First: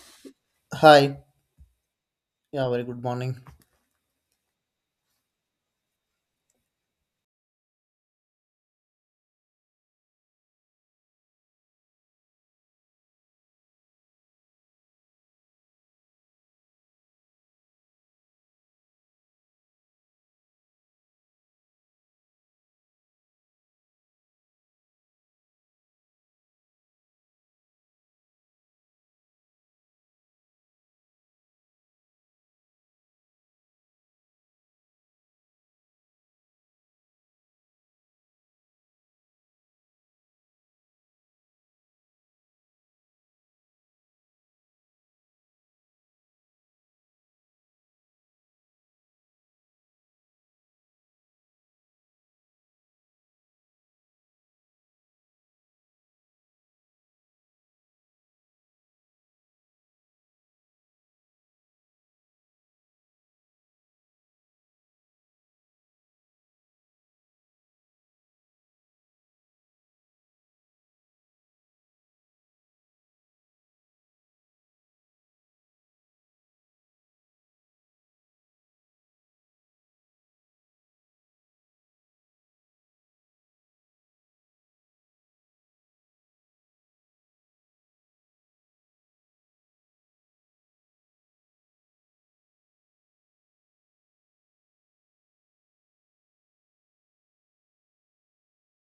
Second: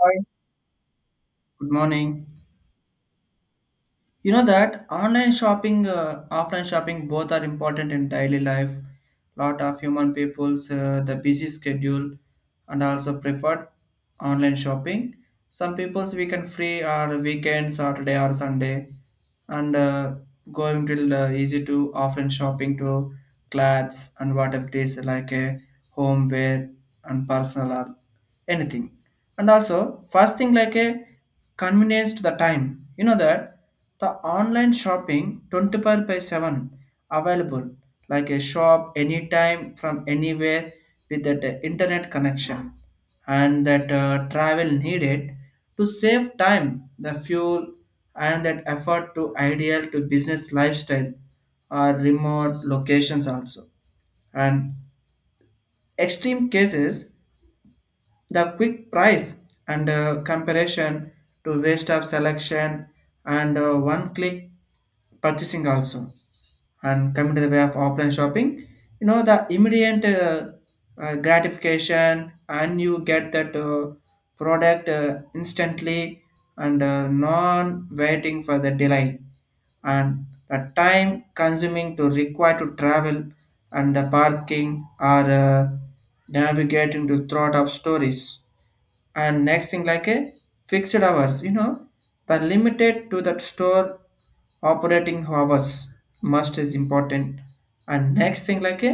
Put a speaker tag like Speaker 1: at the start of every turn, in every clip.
Speaker 1: Hi.
Speaker 2: Hi.
Speaker 1: Good morning.
Speaker 2: Yeah, very good morning.
Speaker 1: You know that online shopping, offline shopping, both are important in daily life. Lot of human people's the busy schedule, and also preferred online shopping. Some people's weekend free or weekend Saturday or Sunday, and going till easy to offline shopping to clothes and what it is like a homeware and personal or anything. And also first thing like a convenience to the time, you know that the online shopping 24 by 7 available like a shop anytime from anywhere with that internet connection and that travel needed to save time, the fuel, and that effort to ideal to business lifestyle or remote locations also, and extreme cases the quick price and comparison to waste of selection and one click purchasing also. And coming to the way of offline shopping, you know, the immediate gratification and you get that product instantly and non waiting for the delay and the time consuming to require to travel and the parking or navigating to thought of stories, and next thing like a fixed hours, you know the limited to that store operating hours must is important, and next thing like a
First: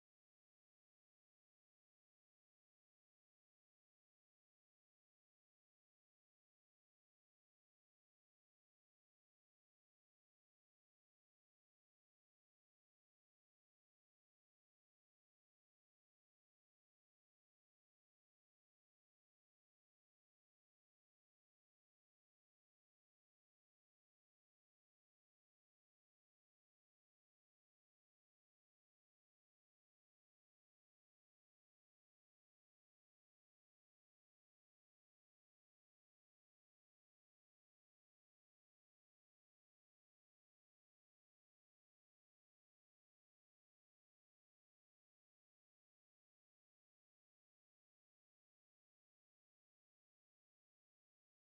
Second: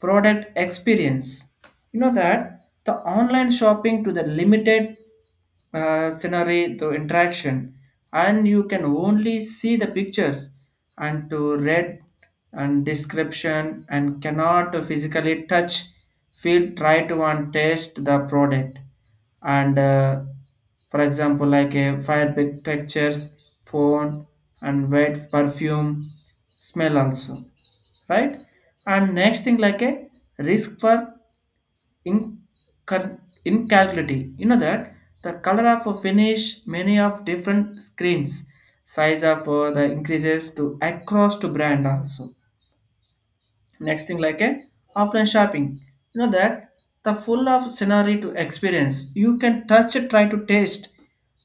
Speaker 1: product experience, you know that the online shopping to the limited scenario to interaction and you can only see the pictures and to read and description and cannot physically touch, feel, try to, and taste the product and for example like a fire big textures phone and wet perfume smell also, right? And next thing like a risk for incal- incalculability, you know that the color of a finish many of different screens, size of the increases to across to brand also. Next thing like a offline shopping, you know that the full of scenario to experience you can touch it, try to taste,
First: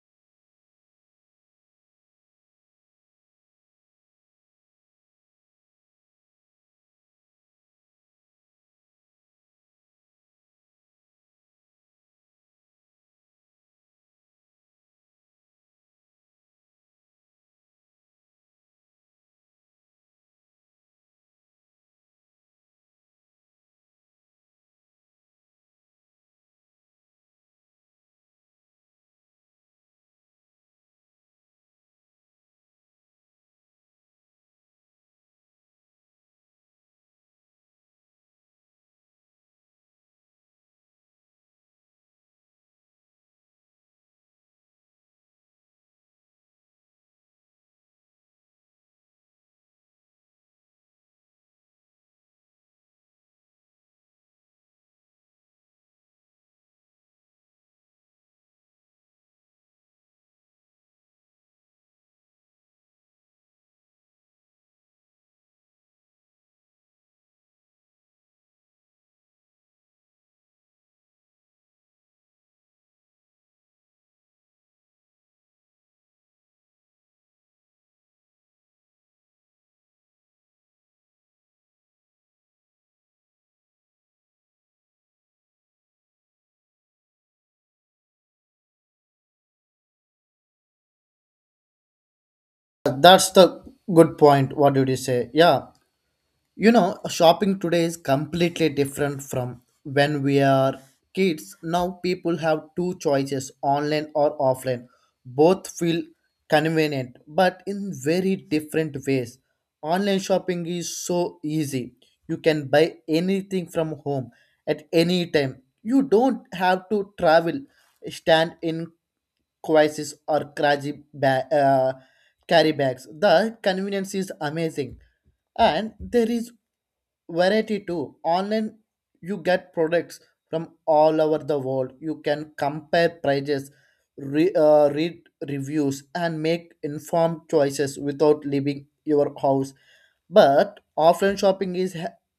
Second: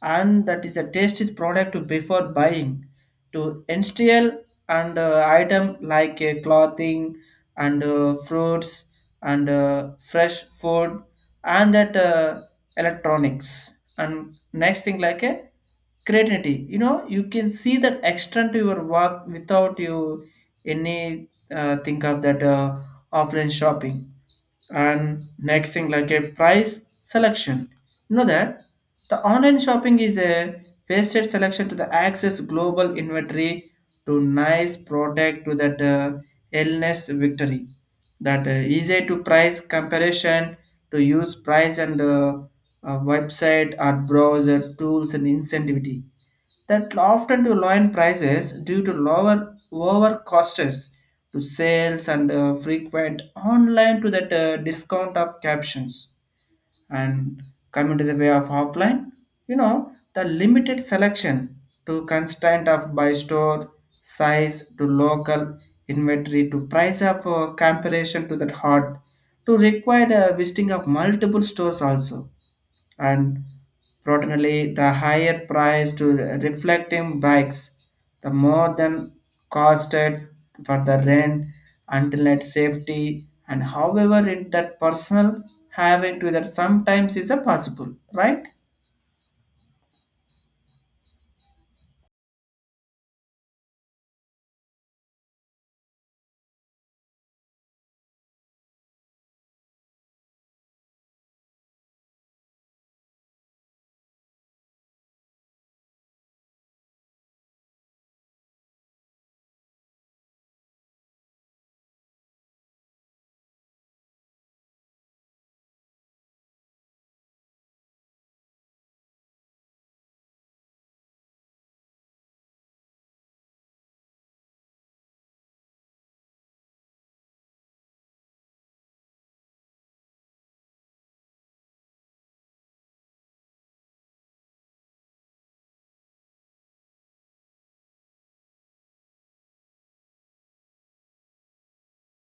Speaker 1: and that is the taste is product to before buying to instill and item like a clothing and fruits and fresh food and that electronics. And next thing like a creativity, you know you can see that extent to your work without you any think of that offline shopping. And next thing like a price selection, you know that the online shopping is a wasted selection to the access global inventory to nice product to that illness victory, that easy to price comparison to use price and website or browser tools and incentivity that often to lower prices due to lower costs, to sales and frequent online to that discount of captions. And coming to the way of offline, you know, the limited selection to constraint of by store size to local inventory to price of comparison to that hot to require a visiting of multiple stores also, and protonally the higher price to reflecting bikes, the more than costed for the rent until net safety, and however it that personal having to that sometimes is a possible, right?
Speaker 2: That's the good point. What did you say? Yeah, shopping today is completely different from when we are kids. Now people have two choices, online or offline. Both feel convenient, but in very different ways. Online shopping is so easy. You can buy anything from home at any time. You don't have to travel, stand in crisis or crazy carry bags. The convenience is amazing, and there is variety too. Online you get products from all over the world. You can compare prices, read reviews and make informed choices without leaving your house. But offline shopping is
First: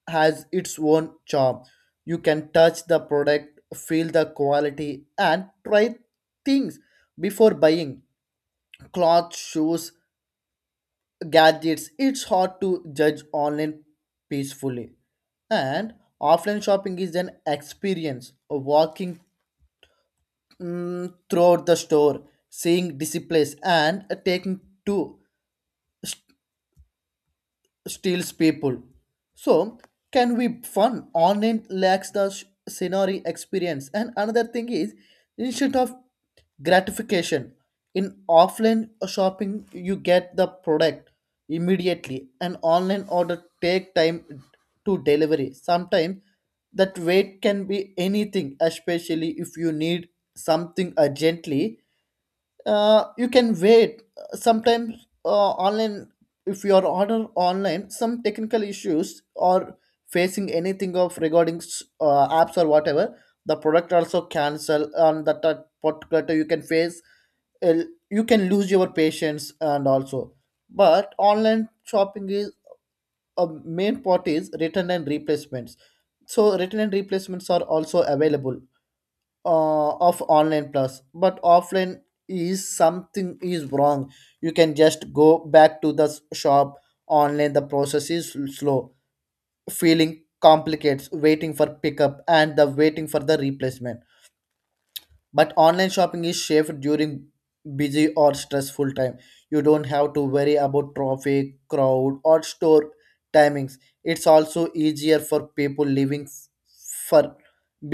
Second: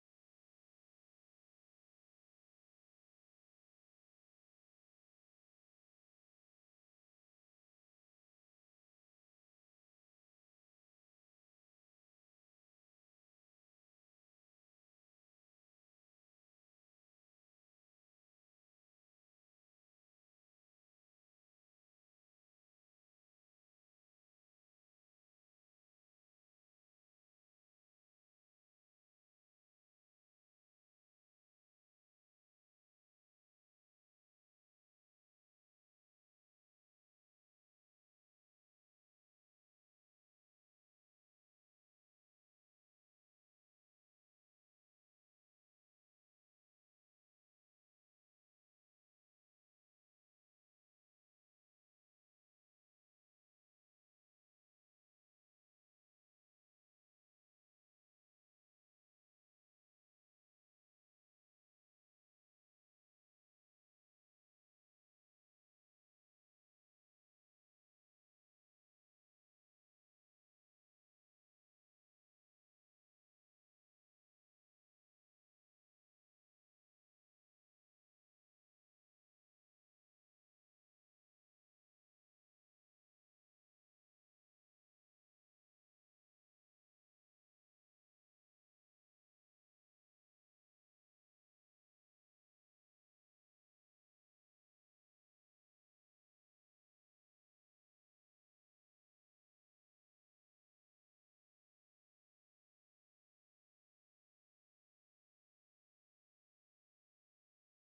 Speaker 2: has its own charm. You can touch the product, feel the quality and try things before buying clothes, shoes, gadgets. It's hard to judge online peacefully. And offline shopping is an experience of walking throughout the store, seeing displays, and taking to steals people. So can we fun online lacks the scenery experience. And another thing is instead of gratification in offline shopping you get the product immediately, and online order take time to delivery. Sometimes that wait can be anything, especially if you need something urgently. You can wait sometimes. Online if your order online some technical issues or facing anything of regarding apps or whatever, the product also cancel on that particular time, you can face, uh, you can lose your patience. And also but online shopping is a main part is return and replacements, so return and replacements are also available of online plus. But offline is something is wrong you can just go back to the shop. Online the process is slow, feeling complicates, waiting for pickup and the waiting for the replacement. But online shopping is safe during busy or stressful time. You don't have to worry about traffic, crowd or store timings. It's also easier for people living for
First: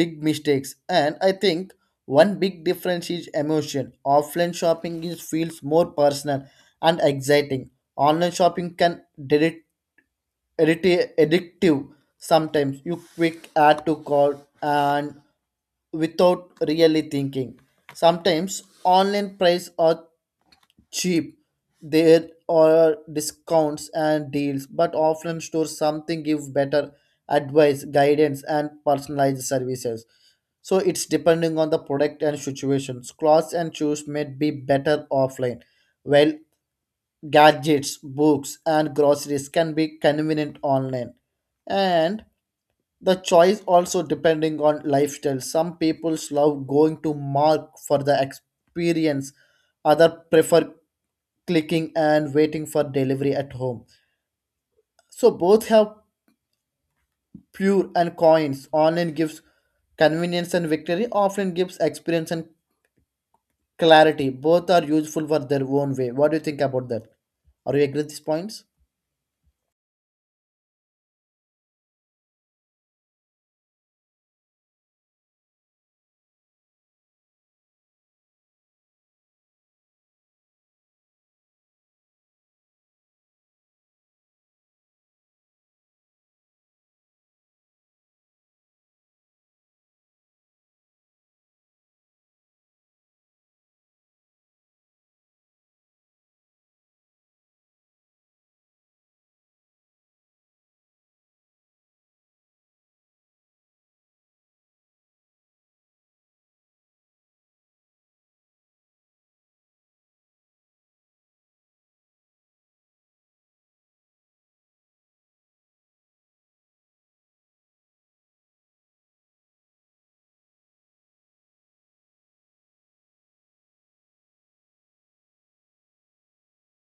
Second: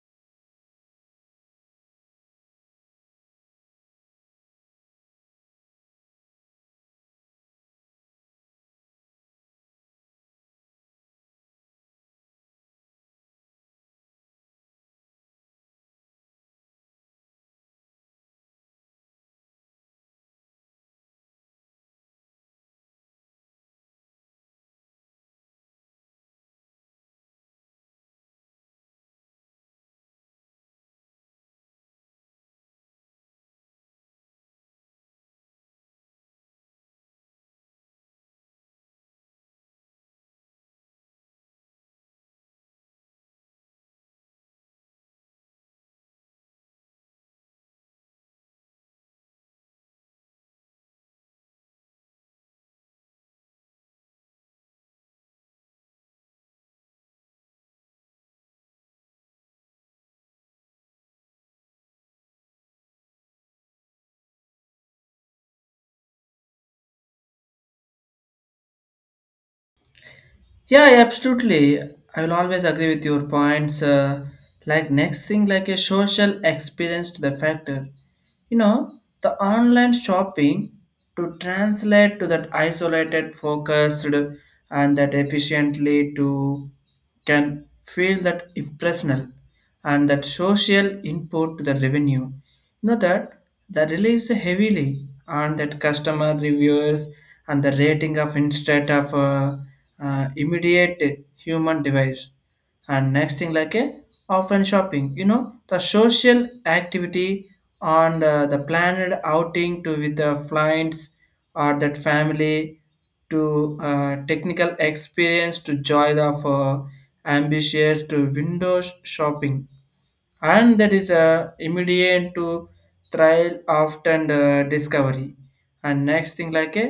Speaker 2: big mistakes. And I think one big difference is emotion. Offline shopping is feels more personal and exciting. Online shopping can delete addictive, addictive. Sometimes you quick add to call and without really thinking. Sometimes online price are cheap, there are discounts and deals, but offline stores something give better advice, guidance and personalized services. So it's depending on the product and situations. Clothes and shoes may be better offline, while gadgets, books, and groceries can be convenient online. And the choice also depending on lifestyle. Some people love going to mark for the experience, other prefer clicking and waiting for delivery at home. So both have pure and coins. Online gives convenience and victory, offline gives experience and clarity. Both are useful for their own way. What do you think about that? Are you agree with these points?
Speaker 1: Yeah, yeah, absolutely. I will always agree with your points. Like next thing, like a social experience to the factor. You know, the online shopping to translate to that isolated, focused, and that efficiently to can feel that impersonal and that social input to the revenue. You know that the relies heavily on that customer reviewers and the rating of instead of immediate human device. And next thing like a often shopping, you know the social activity on the planned outing to with the clients or that family to technical experience to joy of ambitious to windows shopping, and that is a immediate to trial often discovery. And next thing like a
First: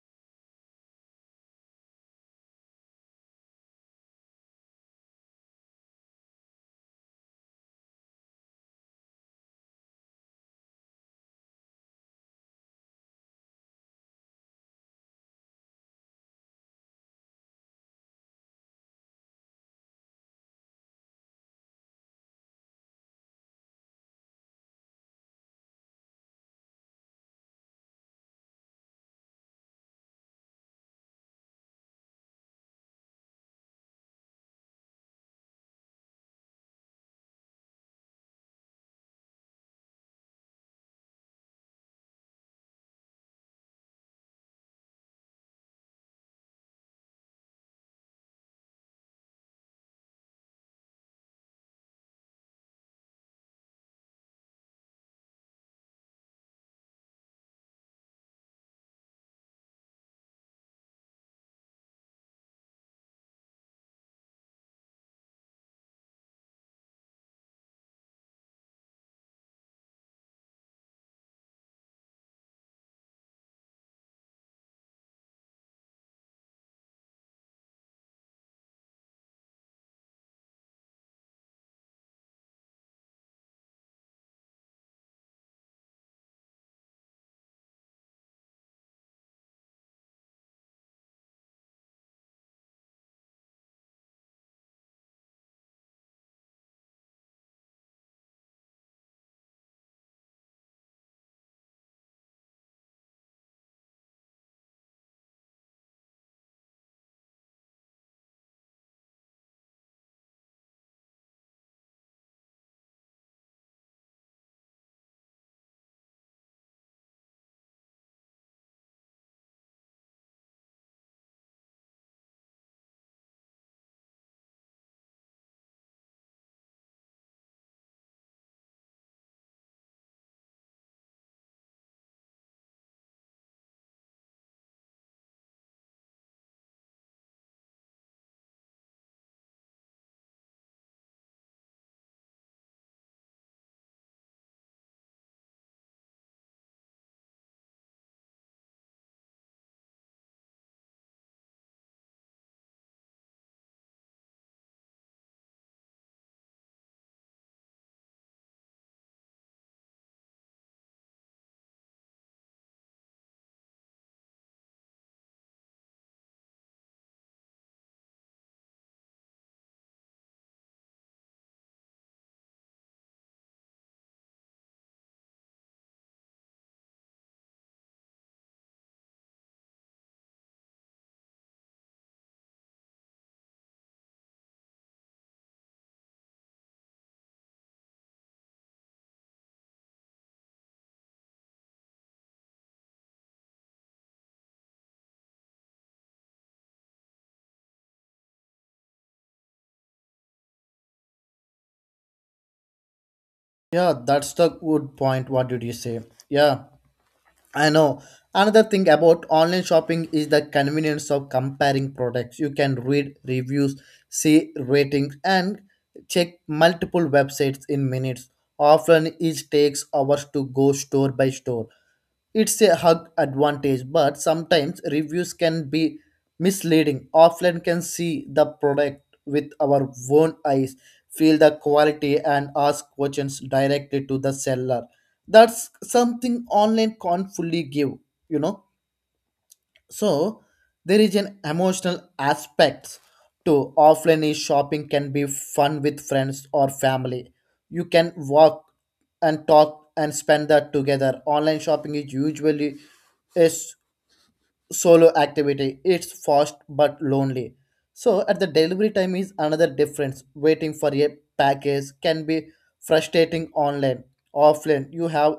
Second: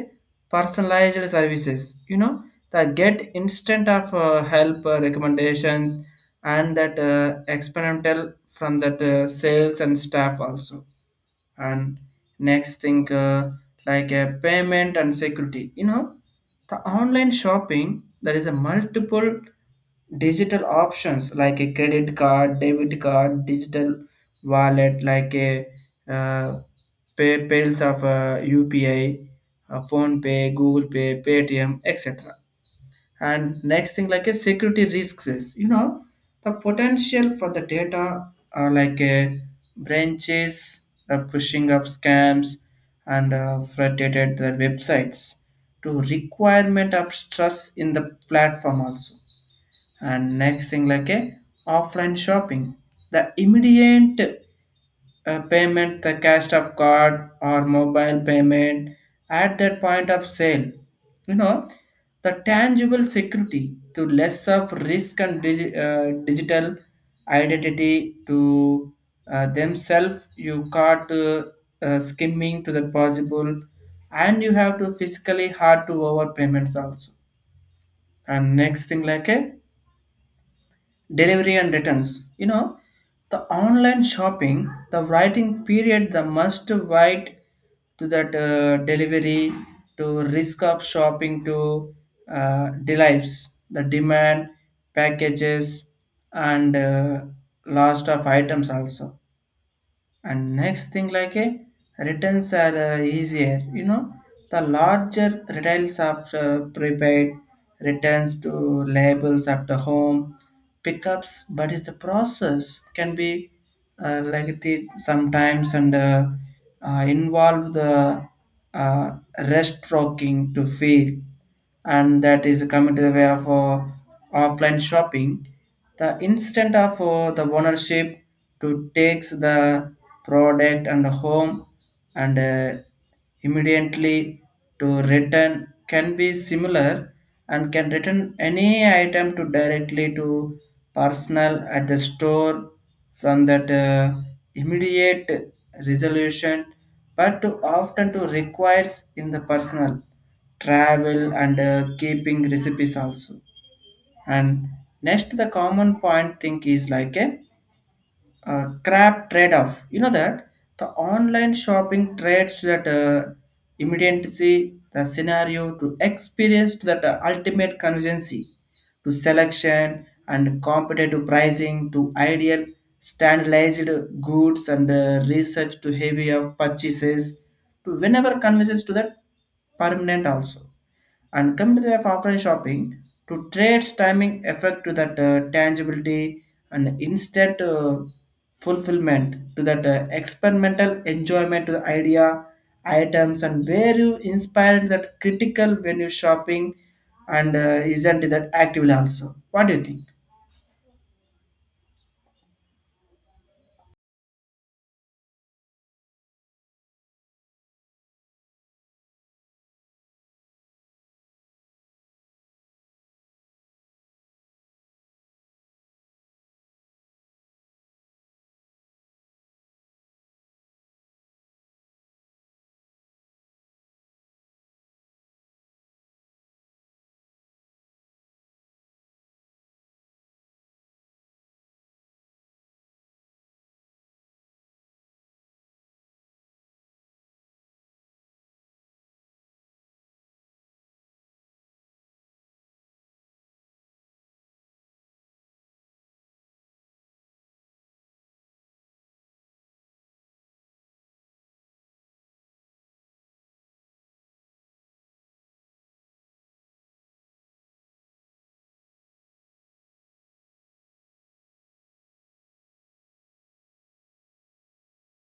Speaker 1: personalized services, you know the get instant of help, recommendations, and that experimental from that sales and staff also. And next thing like a payment and security, you know the online shopping there is a multiple digital options like a credit card, debit card, digital wallet like a uh, pay payals of upi, phone pay, google pay, paytm, etc. And next thing like a security risks is, you know the potential for the data are like a branches, the pushing of scams and frustrated the websites to requirement of stress in the platform also. And next thing like a offline shopping, the immediate payment, the cash of card or mobile payment at that point of sale, you know the tangible security to less of risk and digital identity to themselves, you caught skimming to the possible, and you have to physically hard to over payments also. And next thing like a delivery and returns. You know, the online shopping, the writing period, the must wait to that delivery, to risk of shopping, to delights, the demand, packages, and last of items also. And next thing like a returns are easier, you know the larger retails of prepaid returns to labels of the home pickups, but is the process can be like the sometimes and involve the uh, rest rocking to feel. And that is coming to the way of offline shopping, the instant of the ownership to takes the product and home and immediately to return can be similar, and can return any item to directly to personal at the store from that immediate resolution, but to often to requires in the personal travel and keeping recipes also. And next the common point thing is like a, crap trade-off, you know that the online shopping trades that immediacy the scenario to experience to that ultimate conveniency to selection and competitive pricing to ideal standardized goods and research to heavy of purchases to whenever convenience to that permanent also. And come to the way of offline shopping, to trade's timing effect to that tangibility and instant fulfillment to that experimental enjoyment to the idea, items, and where you inspire that critical when you shopping and isn't that actively also. What do you think?
Speaker 2: Yeah, that's the good point. What did you say? Yeah, I know. Another thing about online shopping is the convenience of comparing products. You can read reviews, see ratings, and check multiple websites in minutes. Often, it takes hours to go store by store. It's a hug advantage, but sometimes reviews can be misleading. Offline can see the product with our own eyes, feel the quality, and ask questions directly to the seller. That's something online can't fully give, you know. So there is an emotional aspect to offline is shopping can be fun with friends or family. You can walk and talk and spend that together. Online shopping is usually a solo activity. It's fast but lonely. So at the delivery time is another difference. Waiting for a package can be frustrating online. Offline you have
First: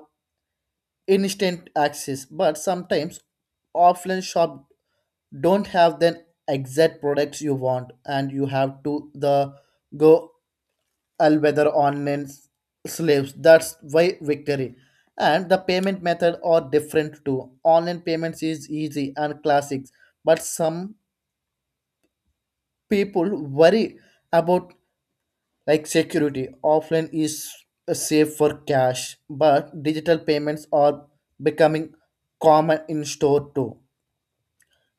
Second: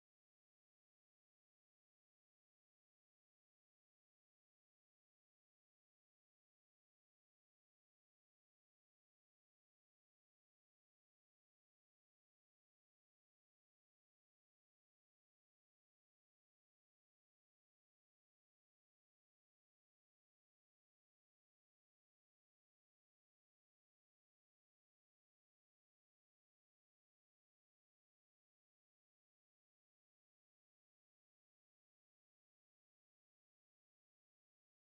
Speaker 2: instant access, but sometimes offline shop don't have the exact products you want and you have to the go all weather online slaves, that's why victory. And the payment method are different too. Online payments is easy and classics, but some people worry about like security. Offline is safe for cash, but digital payments are becoming common in store too.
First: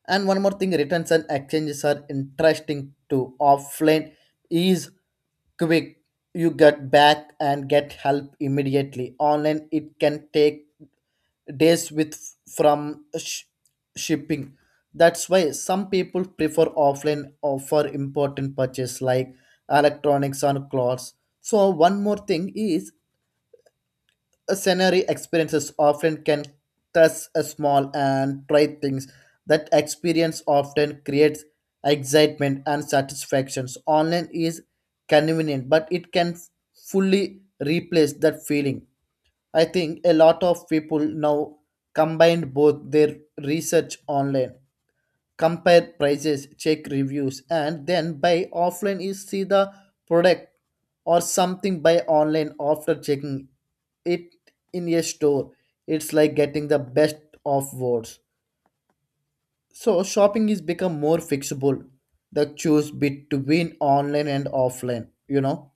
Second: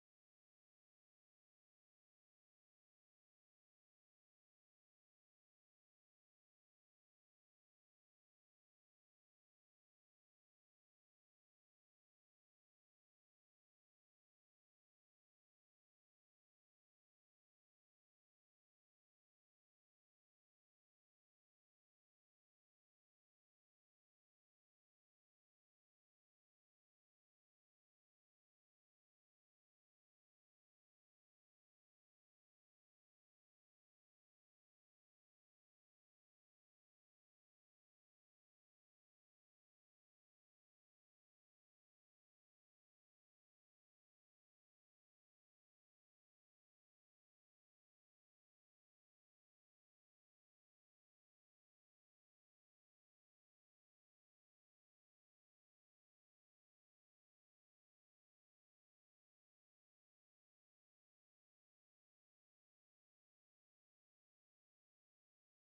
Speaker 2: And one more thing, returns and exchanges are interesting too. Offline is quick. You get back and get help immediately. Online, it can take days with from shipping. That's why some people prefer offline or for important purchase like electronics or clothes. So one more thing is scenery experiences often can test a small and try things. That experience often creates excitement and satisfactions. Online is convenient, but it can fully replace that feeling. I think a lot of people now combine both. Their research online, compare prices, check reviews, and then buy offline is see the product or something buy online after checking it in a store. It's like getting the best of worlds. So shopping is become more flexible. The choose between online and offline, you know,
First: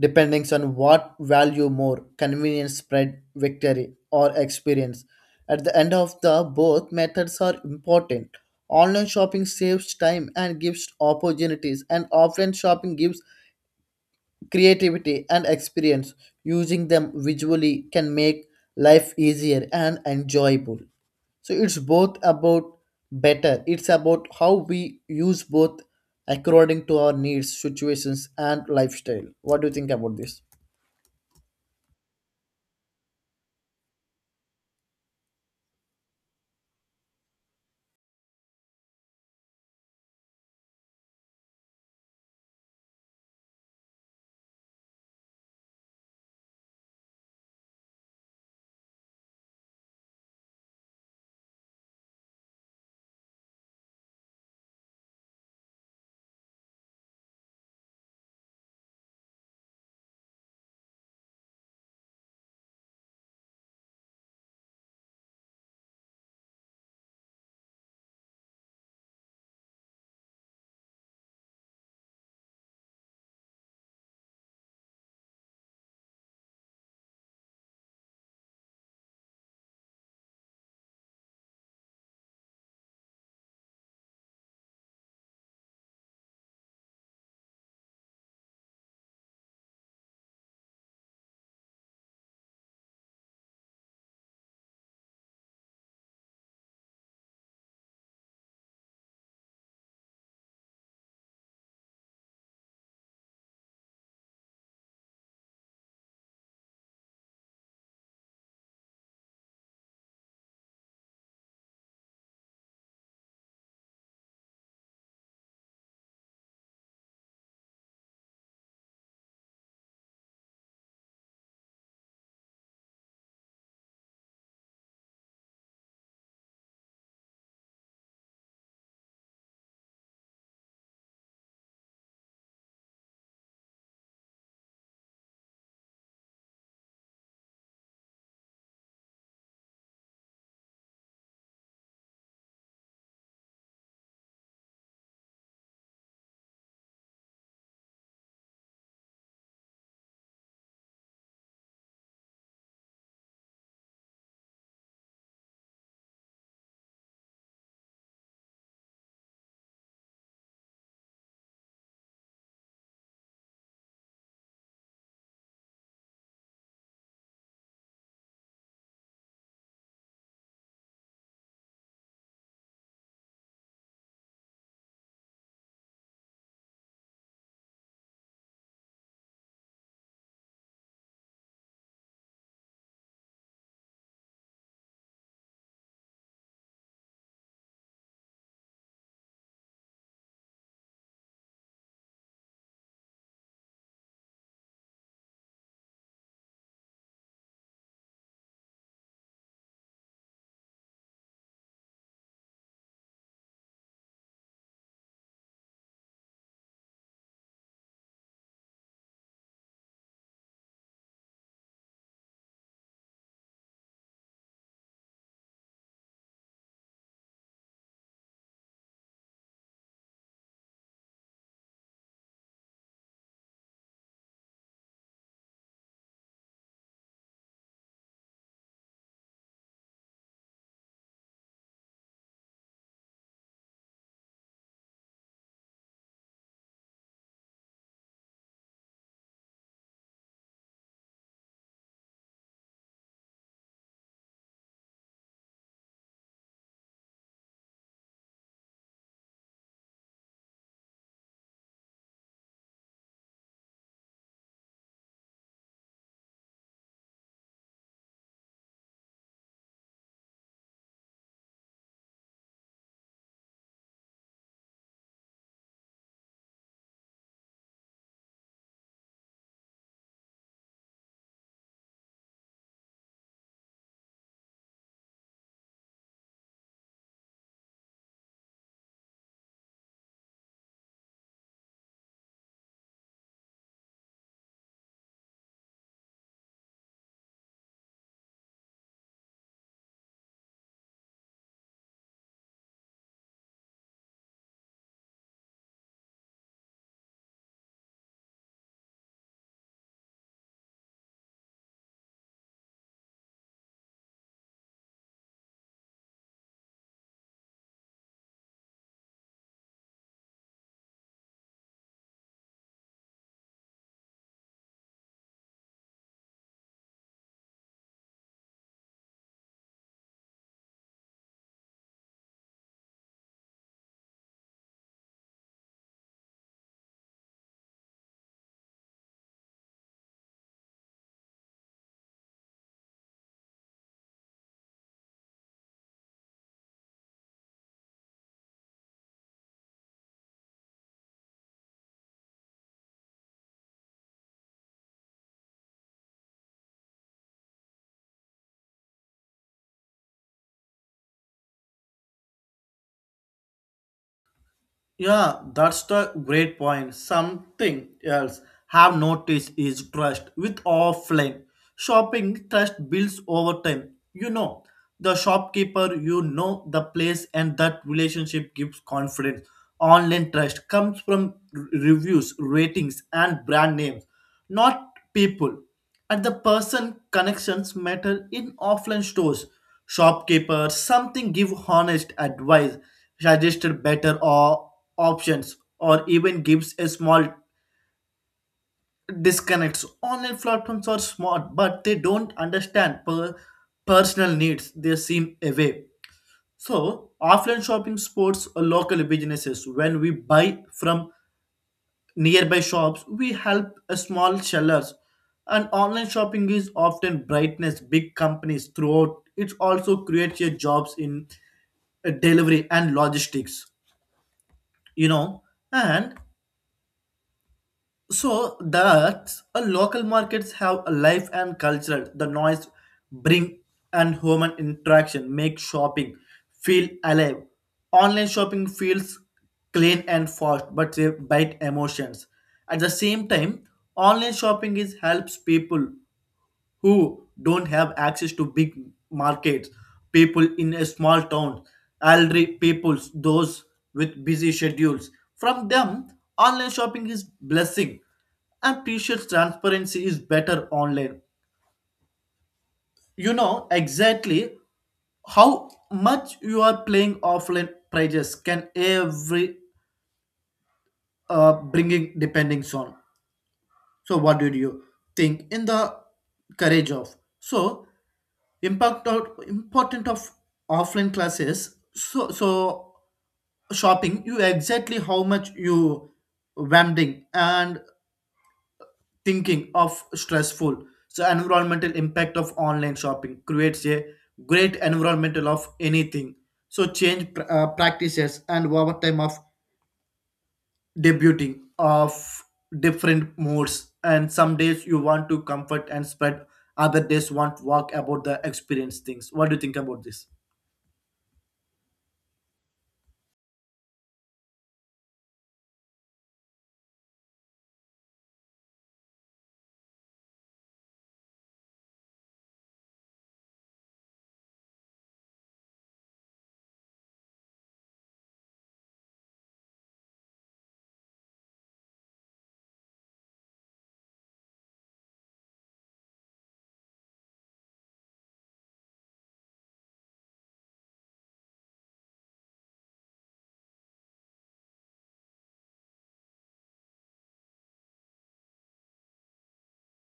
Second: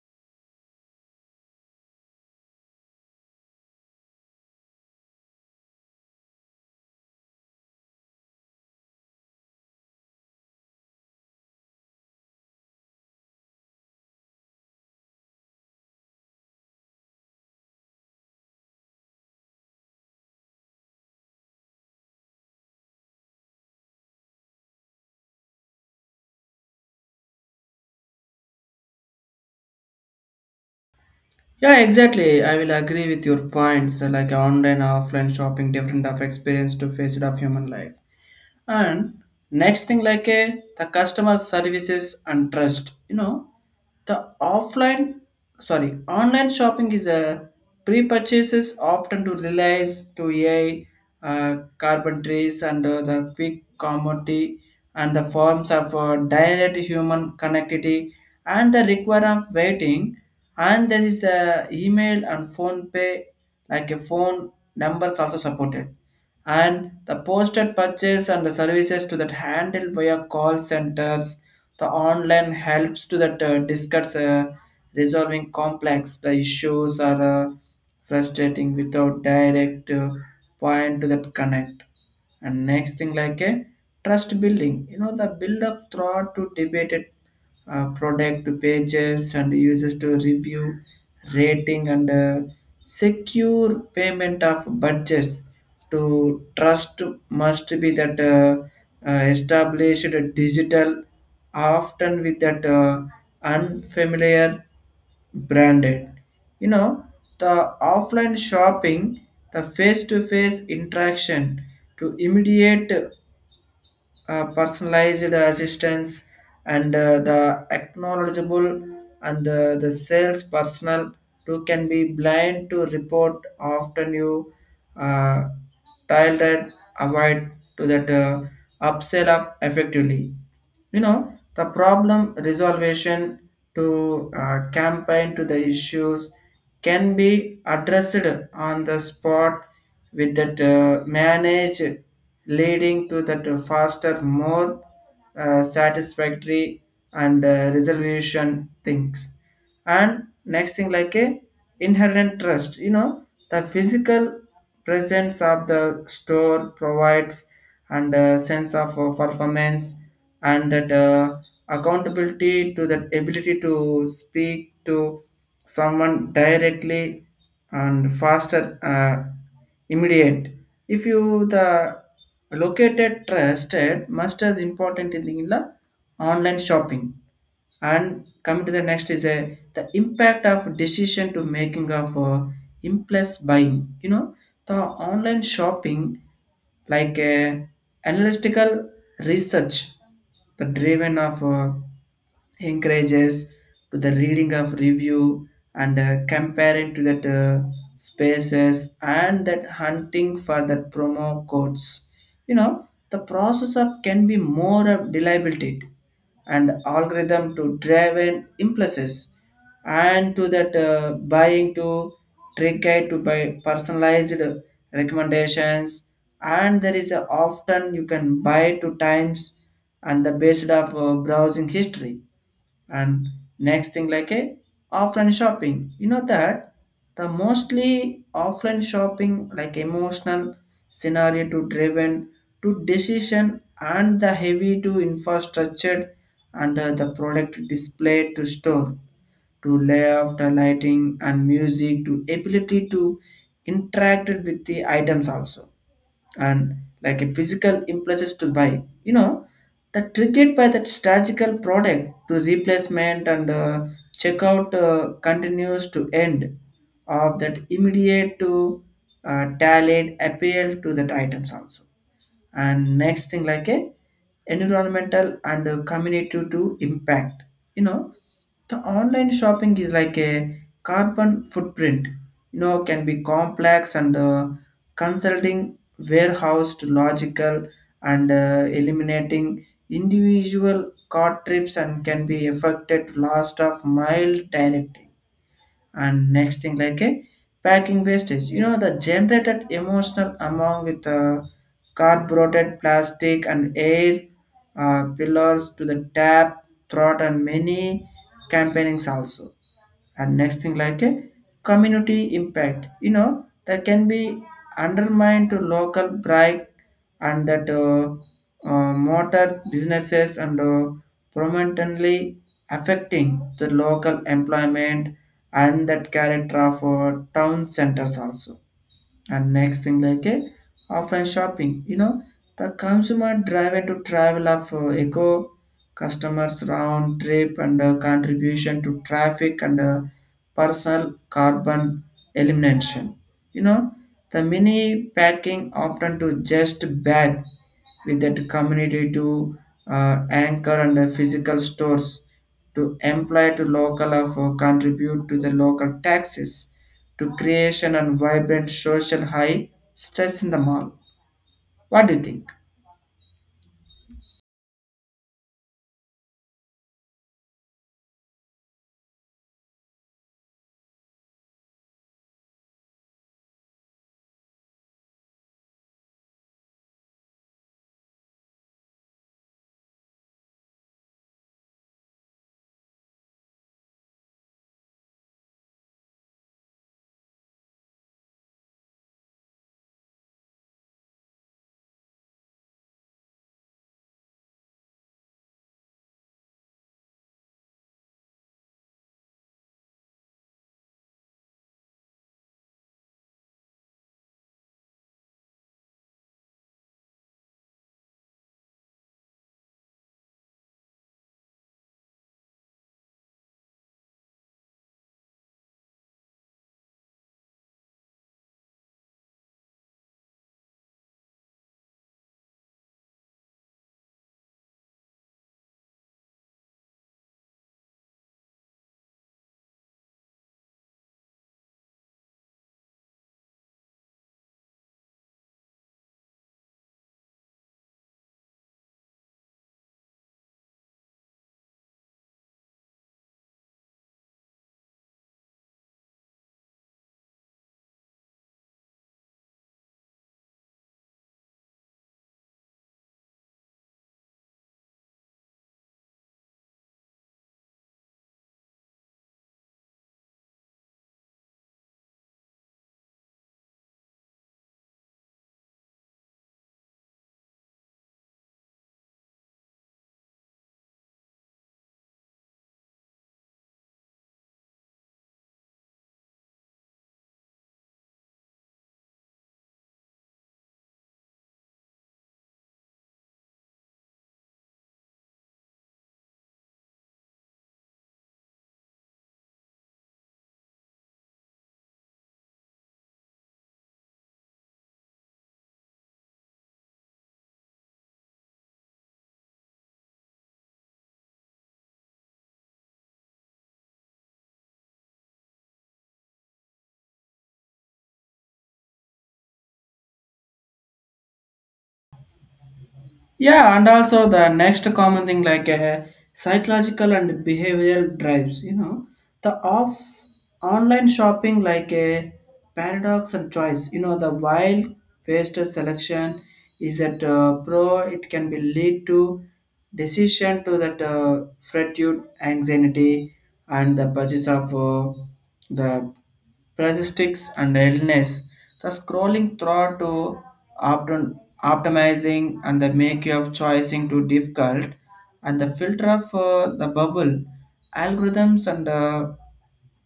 Speaker 2: depending on what value more convenience, spread victory or experience. At the end of the both methods are important. Online shopping saves time and gives opportunities, and offline shopping gives creativity and experience. Using them visually can make life easier and enjoyable. So it's both about better, it's about how we use both according to our needs, situations and lifestyle. What do you think about this?
Speaker 1: Yeah, exactly. I will agree with your points. Like online, offline shopping, different of experience to face it of human life. And next thing like a the customer services and trust, you know the offline sorry online shopping is a pre-purchases often to realize to a carbon trees and the quick commodity and the forms of direct human connectivity and the require of waiting, and there is the email and phone pay like a phone numbers also supported, and the posted purchase and the services to that handled via call centers, the online helps to that discuss resolving complex the issues are frustrating without direct point to that connect. And next thing like a trust building, you know the build up throughout to debated product pages and users to review rating and secure payment of budgets to trust must be that established digital often with that unfamiliar branded, you know the offline shopping, the face to face interaction to immediate personalized assistance and the acknowledgeable and the sales personnel too can be blind to report often you uh, tilted avoid to that upsell of effectively, you know the problem resolution to campaign to the issues can be addressed on the spot with that manage leading to that faster more satisfactory and resolution things. And next thing like a inherent trust, you know the physical presence of the store provides and a sense of performance and that accountability to that ability to speak to someone directly and faster uh, immediate, if you the located trusted must as important in the online shopping. And coming to the next is a the impact of decision to making of impulse buying, you know the online shopping like analytical research the driven of encourages to the reading of review and comparing to that spaces and that hunting for that promo codes, you know the process of can be more of reliability and algorithm to driven impulses and to that buying to trigger to buy personalized recommendations, and there is a often you can buy two times and the based of browsing history. And next thing like a offline shopping, you know that the mostly offline shopping like emotional scenario to driven to decision and the heavy to infrastructure and the product display to store to layout, the lighting and music to ability to interact with the items also, and like a physical impulses to buy, you know that triggered by that strategical product to replacement and checkout continues to end of that immediate to talent appeal to that items also. And next thing like a environmental and community to Impact, you know, the online shopping is like a carbon footprint, you know, can be complex and consulting warehouse to logical and eliminating individual car trips and can be affected last of mile directly. And next thing like a packing wastage, you know, the generated emotional among with carbureted plastic and air pillars to the tap throat and many campaignings also. And next thing like a community impact, you know, that can be undermined to local pride and that motor businesses and prominently affecting the local employment and that character of town centers also. And next thing like a offline shopping, you know, the consumer driven to travel of eco customers round trip and contribution to traffic and personal carbon elimination. You know, the mini packing often to just bag with that community to anchor and the physical stores to employ to local of or contribute to the local taxes to creation and vibrant social high stress in the mall. What do you think?
Speaker 2: Yeah, that's the great point. Something else have noticed is trust with offline shopping. Trust builds over time. You know the shopkeeper, you know the place, and that relationship gives confidence. Online trust comes from reviews, ratings, and brand names, not people. And the person connections matter in offline stores. Shopkeepers something give honest advice, suggested better or options, or even gives a small disconnects. Online platforms are smart, but they don't understand personal needs. They seem away. So offline shopping supports local businesses. When we buy from nearby shops we help a small sellers, and online shopping is often brightness big companies. Throughout it also creates your jobs in delivery and logistics, you know. And so that a local markets have a life and culture, the noise bring and human interaction make shopping feel alive. Online shopping feels clean and fast, but they bite emotions. At the same time online shopping is helps people who don't have access to big markets, people in a small town, elderly peoples, those with busy schedules. From them online shopping is blessing. And t-shirts transparency is better online. You know exactly how much you are playing. Offline prices can every bringing depending on. So what did you think in the courage of so impact out important of offline classes so so shopping? You exactly how much you vending and thinking of stressful. So environmental impact of online shopping creates a great environmental of anything. So change practices and over time of debuting of different modes. And some days you want to comfort and spread. Other days want walk about the experience things. What do you think about this?
Speaker 1: Yeah, and also the next common thing like psychological and behavioral drives, you know, the off online shopping like a paradox and choice, you know, the wild wasted selection is at pro, it can be lead to decision to that fretitude, anxiety, and the purchase of the parasites and illness. The scrolling through to opt- optimizing and the make of choosing to difficult and the filter for the bubble algorithms and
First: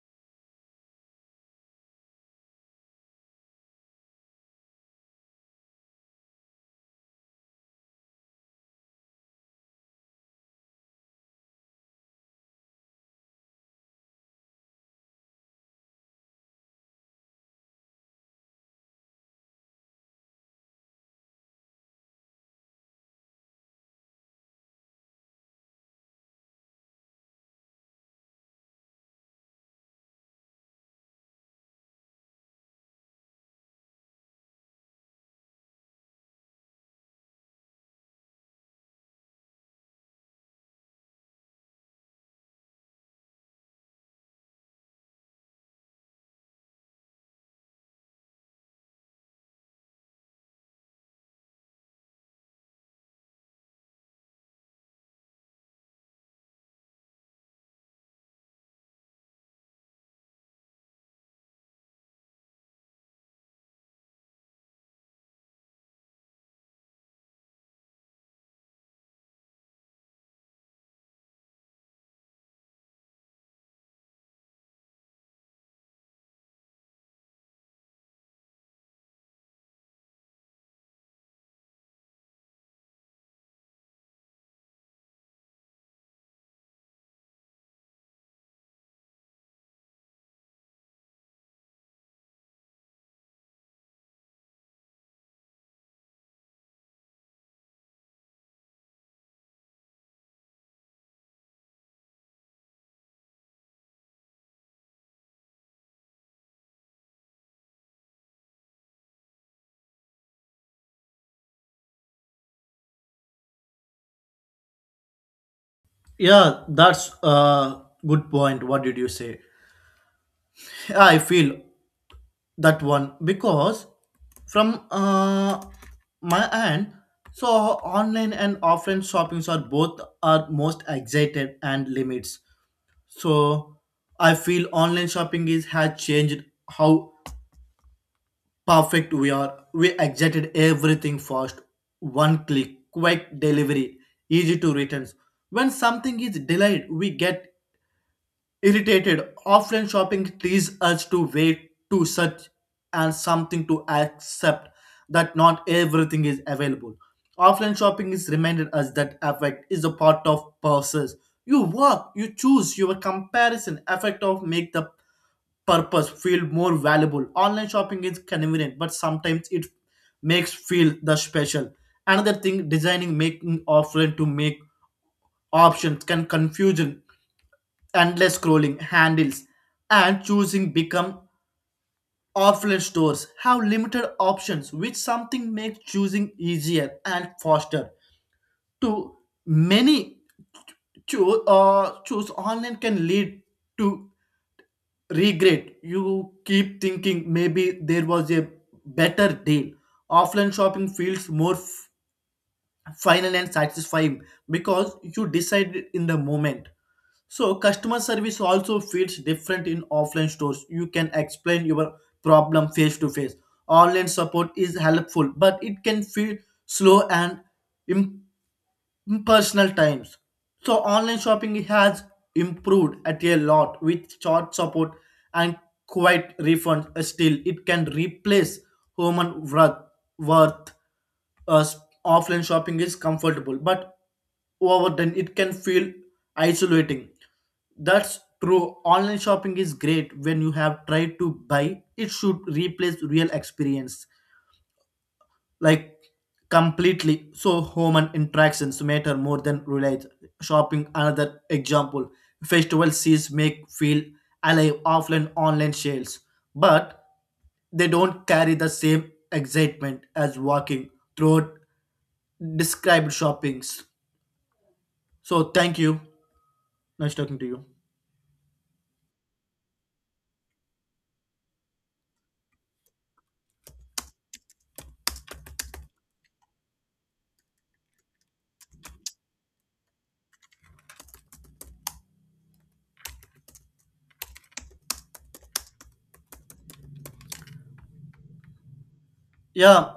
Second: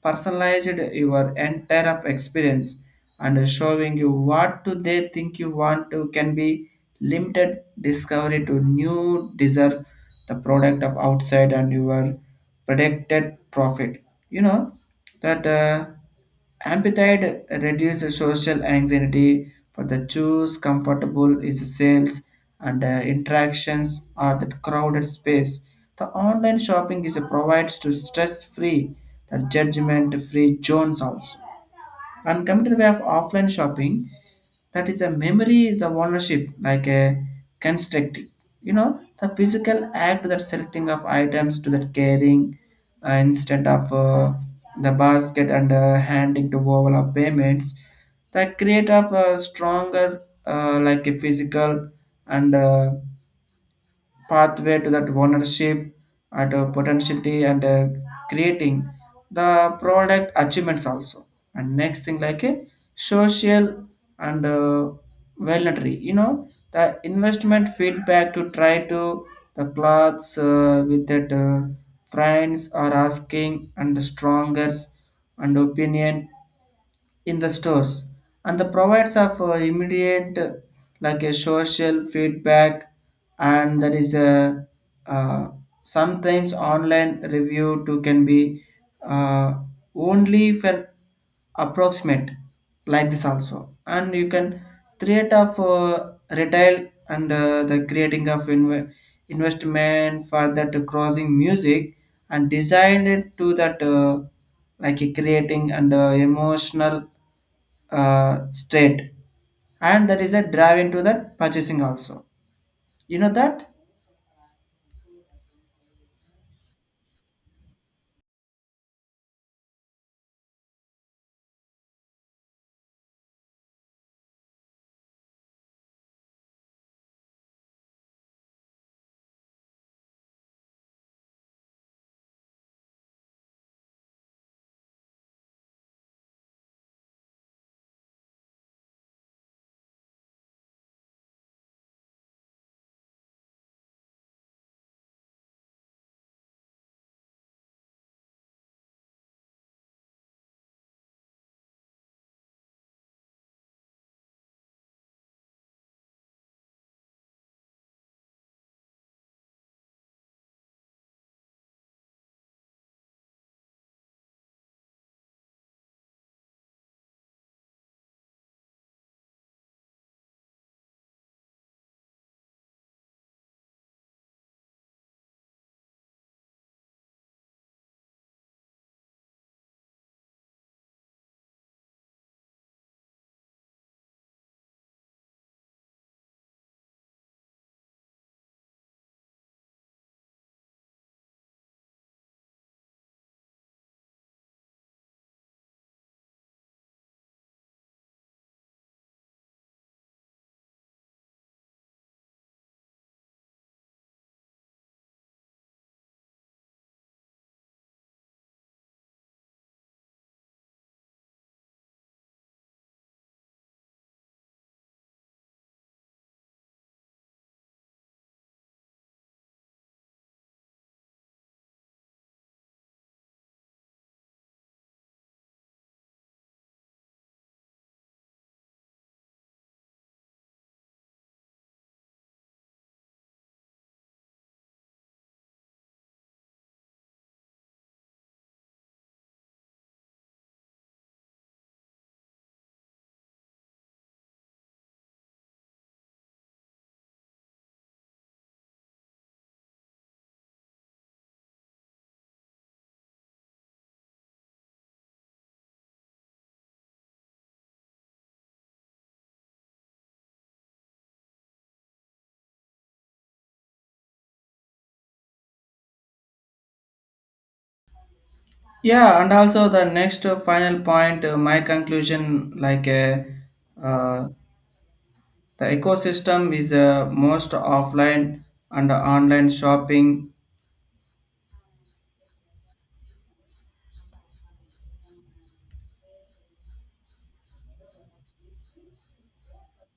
Speaker 1: personalized your entire of experience and showing you what do they think you want to can be limited discovery to new deserve the product of outside and your predicted profit, you know, that appetite reduces social anxiety for the choose comfortable is sales and interactions or the crowded space. The online shopping is provides to stress-free, the judgment-free zones also. And coming to the way of offline shopping, that is a memory the ownership like a constructing. You know the physical act that selecting of items to that carrying, instead of the basket and handing to overall payments the create of a stronger like a physical and pathway to that ownership and potentiality and creating the product achievements also. And next thing like a social and voluntary, you know, the investment feedback to try to the clothes with that friends are asking and the strongest and opinion in the stores and the provides of immediate like a social feedback. And there is a uh, sometimes online review too can be uh, only for approximate like this also, and you can create of retail and the creating of investment for that crossing music and designed it to that like a creating and emotional straight, and that is a drive into that purchasing also, you know that.
Speaker 2: Yeah, that's a good point. What did you say? I feel that one because from my end, so online and offline shoppings are both are most excited and limits. So I feel online shopping is has changed how perfect we are. We exited everything fast, one click, quick delivery, easy to returns. When something is delayed we get irritated. Offline shopping teases us to wait, to search, and something to accept that not everything is available. Offline shopping is reminded us that effect is a part of process. You work, you choose, your comparison effect of make the purpose feel more valuable. Online shopping is convenient, but sometimes it makes feel the special. Another thing, designing making offline to make options can confusion, endless scrolling handles and choosing become. Offline stores have limited options, which something makes choosing easier and faster to many choose. Choose online can lead to regret. You keep thinking maybe there was a better deal. Offline shopping feels more final and satisfying because you decided in the moment. So customer service also feels different in offline stores. You can explain your problem face to face. Online support is helpful, but it can feel slow and personal times. So online shopping has improved at a lot with short support and quite refunds. Still, it can replace human worth. worth. Uh, s- Offline shopping is comfortable, but over then it can feel isolating. That's true. Online shopping is great when you have tried to buy. It should replace real experience like completely. So human interactions matter more than religion shopping. Another example, festival sees make feel alive offline, online sales, but they don't carry the same excitement as walking through described shoppings. So thank you, nice talking to you.
Speaker 1: Yeah, and also the next final point, my conclusion like uh, the ecosystem is most offline and online shopping
Speaker 2: Yeah.